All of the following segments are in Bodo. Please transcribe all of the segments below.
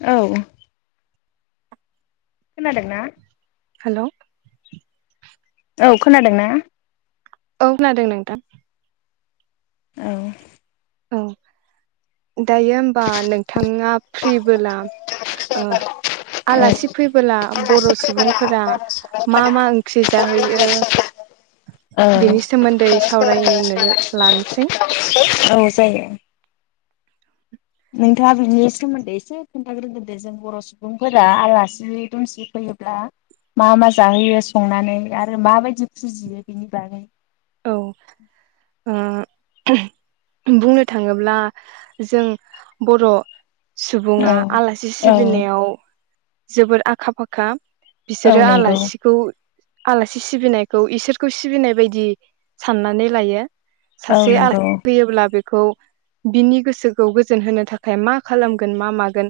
औ खोनादोंना? हेलौ औ खोनादोंना? औ खोनादों नोंथां। औ औ दायो होमबा नोंथाङा फ्रिबोला ओ आलासि फैबोला बर' सुबुंफोरा मा मा ओंख्रि जाहैयो बेनि सोमोन्दै सावरायनो लानोसै। औ जायो नोंथाङा बिनि सोमोन्दै एसे खोन्थाग्रोदो दे जों बर' सुबुंफोरा आलासि दुमसि फैयोब्ला मा मा जाहोयो संनानै आरो माबायदि फुजियो बेनि बागै। औ ओ बुंनो थाङोब्ला जों बर' औ सुबुङा आलासि औ सिबिनायाव जोबोर आखा फाखा। औ बिसोरो नंगौ आलासिखौ आलासि सिबिनायखौ इसोरखौ सिबिनाय बायदि साननानै लायो। औ सासे [unintelligible] नंगौ फैयोब्ला बे खौ बिनि गोसोखौ गोजोन होनो थाखाय मा खालामगोन मा मागोन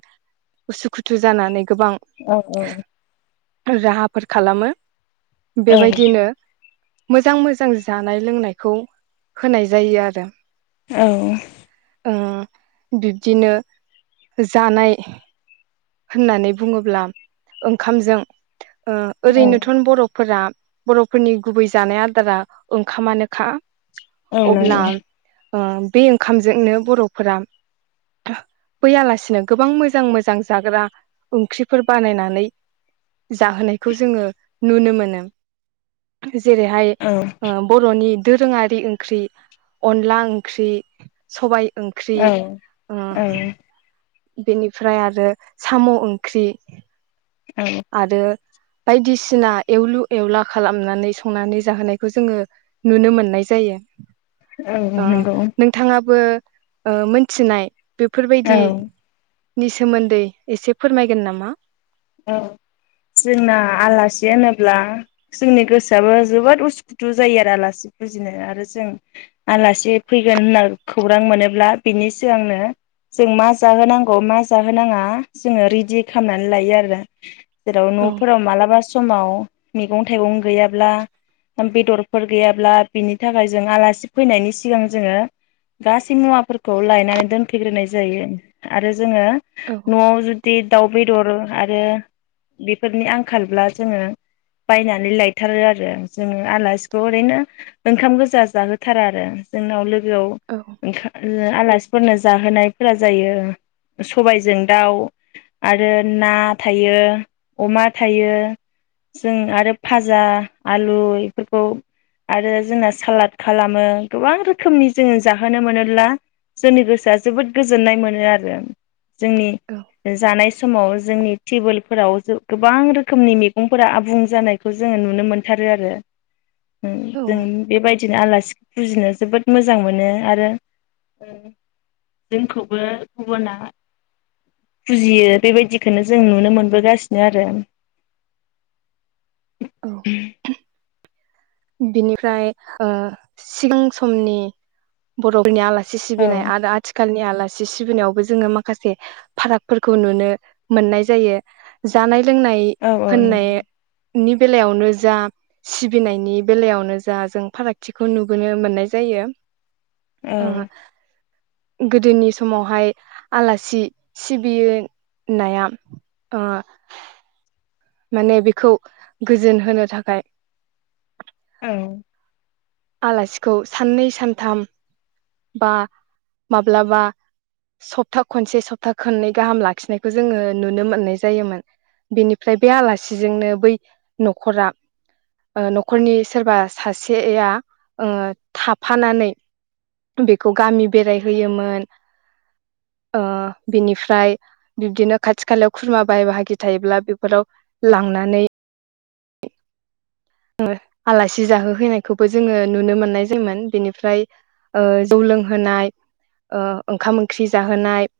उसुखुथु जानानै गोबां औ औ। राहाफोर खालामो। बेबायदिनो मोजां मोजां जानाय लोंनायखौ होनाय जायो आरो। औ। ओ बिब्दिनो जानाय होननानै बुङोब्ला ओंखामजों ओ औ औ ओरैनोथ'न बर'फोरा बर'फोरनि गुबै जानाय आदारा ओंखामा नोखा। औ नंगौ। ओ बे ओंखामजोंनो बर'फोरा बै आलासिनो गोबां मोजां मोजां जाग्रा ओंख्रिफोर बानायनानै जाहोनायखौ जोङो नुनो मोनो। जेरैहाय औ ओ बर'नि दोरोङारि ओंख्रि अनला ओंख्रि सबाइ। ओंख्रि औ ओ औ बेनिफ्राय आरो साम' ओंख्रि। औ आरो बायदिसिना एवलु एवला खालामनानै संनानै जाहोनायखौ जोङो नुनो मोननाय जायो। औ ओ नंगौ नोंथाङाबो ओ मोनथिनाय। औ बेफोरबायदि नि सोमोन्दै एसे फोरमायगोन नामा? औ जोंना आलासि होनोब्ला जोंनि गोसोआबो जोबोद उसुखुथु जायो आरो आलासि फुजिनो आरो जों आलासि फैगोन होनना खौरां मोनोब्ला बिनि सिगांनो जों मा जाहोनांगौ मा जाहोनाङा जोङो रेडि खालामनानै लायो आरो। [inaudible] जेराव औ न'फोराव मालाबा समाव मैगं थाइगं गैयाब्ला बेदरफोर गैयाब्ला बिनि थाखाय जों आलासि फैनायनि सिगां जोङो गासै मुवाफोरखौ लायनानै दोनफैग्रोनाय जायो आरो जोङो औ न'आव जु बे दाव बेदर। आरो बेफोरनि आंखालब्ला जोङो बायनानै लायथारो आरो जोङो आलासिखौ ओरैनो ओंखाम गोजा जाहोथारा आरो जोंनाव लोगो औ गोआव [unintelligible] आलासि फोरनो जाहोनायफोरा जायो सबायजों दाउ आरो ना थायो अमा थायो जों आरो फाजा आलु इफोरखौ आरो जोंना सालाद खालामो गोबां रोखोमनि जोङो जाहोनो मोनोब्ला जोंनि गोसोआ जोबोद गोजोननाय मोनो आरो। जोंनि औ जानाय समाव जोंनि टेबोलफोराव गोबां रोखोमनि मैगंफोरा आबुं जानायखौ जोङो नुनो मोनथारो आरो। औ जों बेबायदिनो आलासि फुजिनो जोबोद मोजां मोनो आरो ओ जोंखौबो गुबुना फुजियो। बेबायदिखौनो जों नुनो मोनबोगासिनो आरो। औ। बिनिफ्राय ओ सिगां समनि बर'फोरनि आलासि औ सि-सिबिनाय आरो आथिखालनि आलासि सि सिबिनायावबो जोङो माखासे फाराग फोरखौ नुनो मोननाय जायो, जानाय लोंनाय औ होननाय नंगौ नि बेलायावनो जा सिबिनायनि बेलायावनो जा जों फारागथिखौ नुबोनो मोननाय जायो। ओह औ गोदोनि समावहाय आलासि सिबिनाया ओ माने बेखौ गोजोन होनो थाखाय औ। आलासिखौ साननै सानथाम बा माब्लाबा सप्ता खनसे सप्ता खननै गाहाम लाखिनायखौ जोङो नुनो मोननाय जायोमोन। बेनिफ्राय बे आलासिजोंनो बै न'खरा ओ न'खरनि सोरबा सासेया ओ थाफानानै बेखौ गामि बेरायहोयोमोन ओ बिनिफ्राय बिब्दिनो खाथि खालायाव खुरमा बाहाय बाहागि थायोब्ला बेफोराव लांनानै आलासि जाहोहैनायखौबो जोङो नुनो मोननाय जायोमोन। बेनिफ्राय ओ जौ लोंहोनाय ओ ओंखाम ओंख्रि जाहोनाय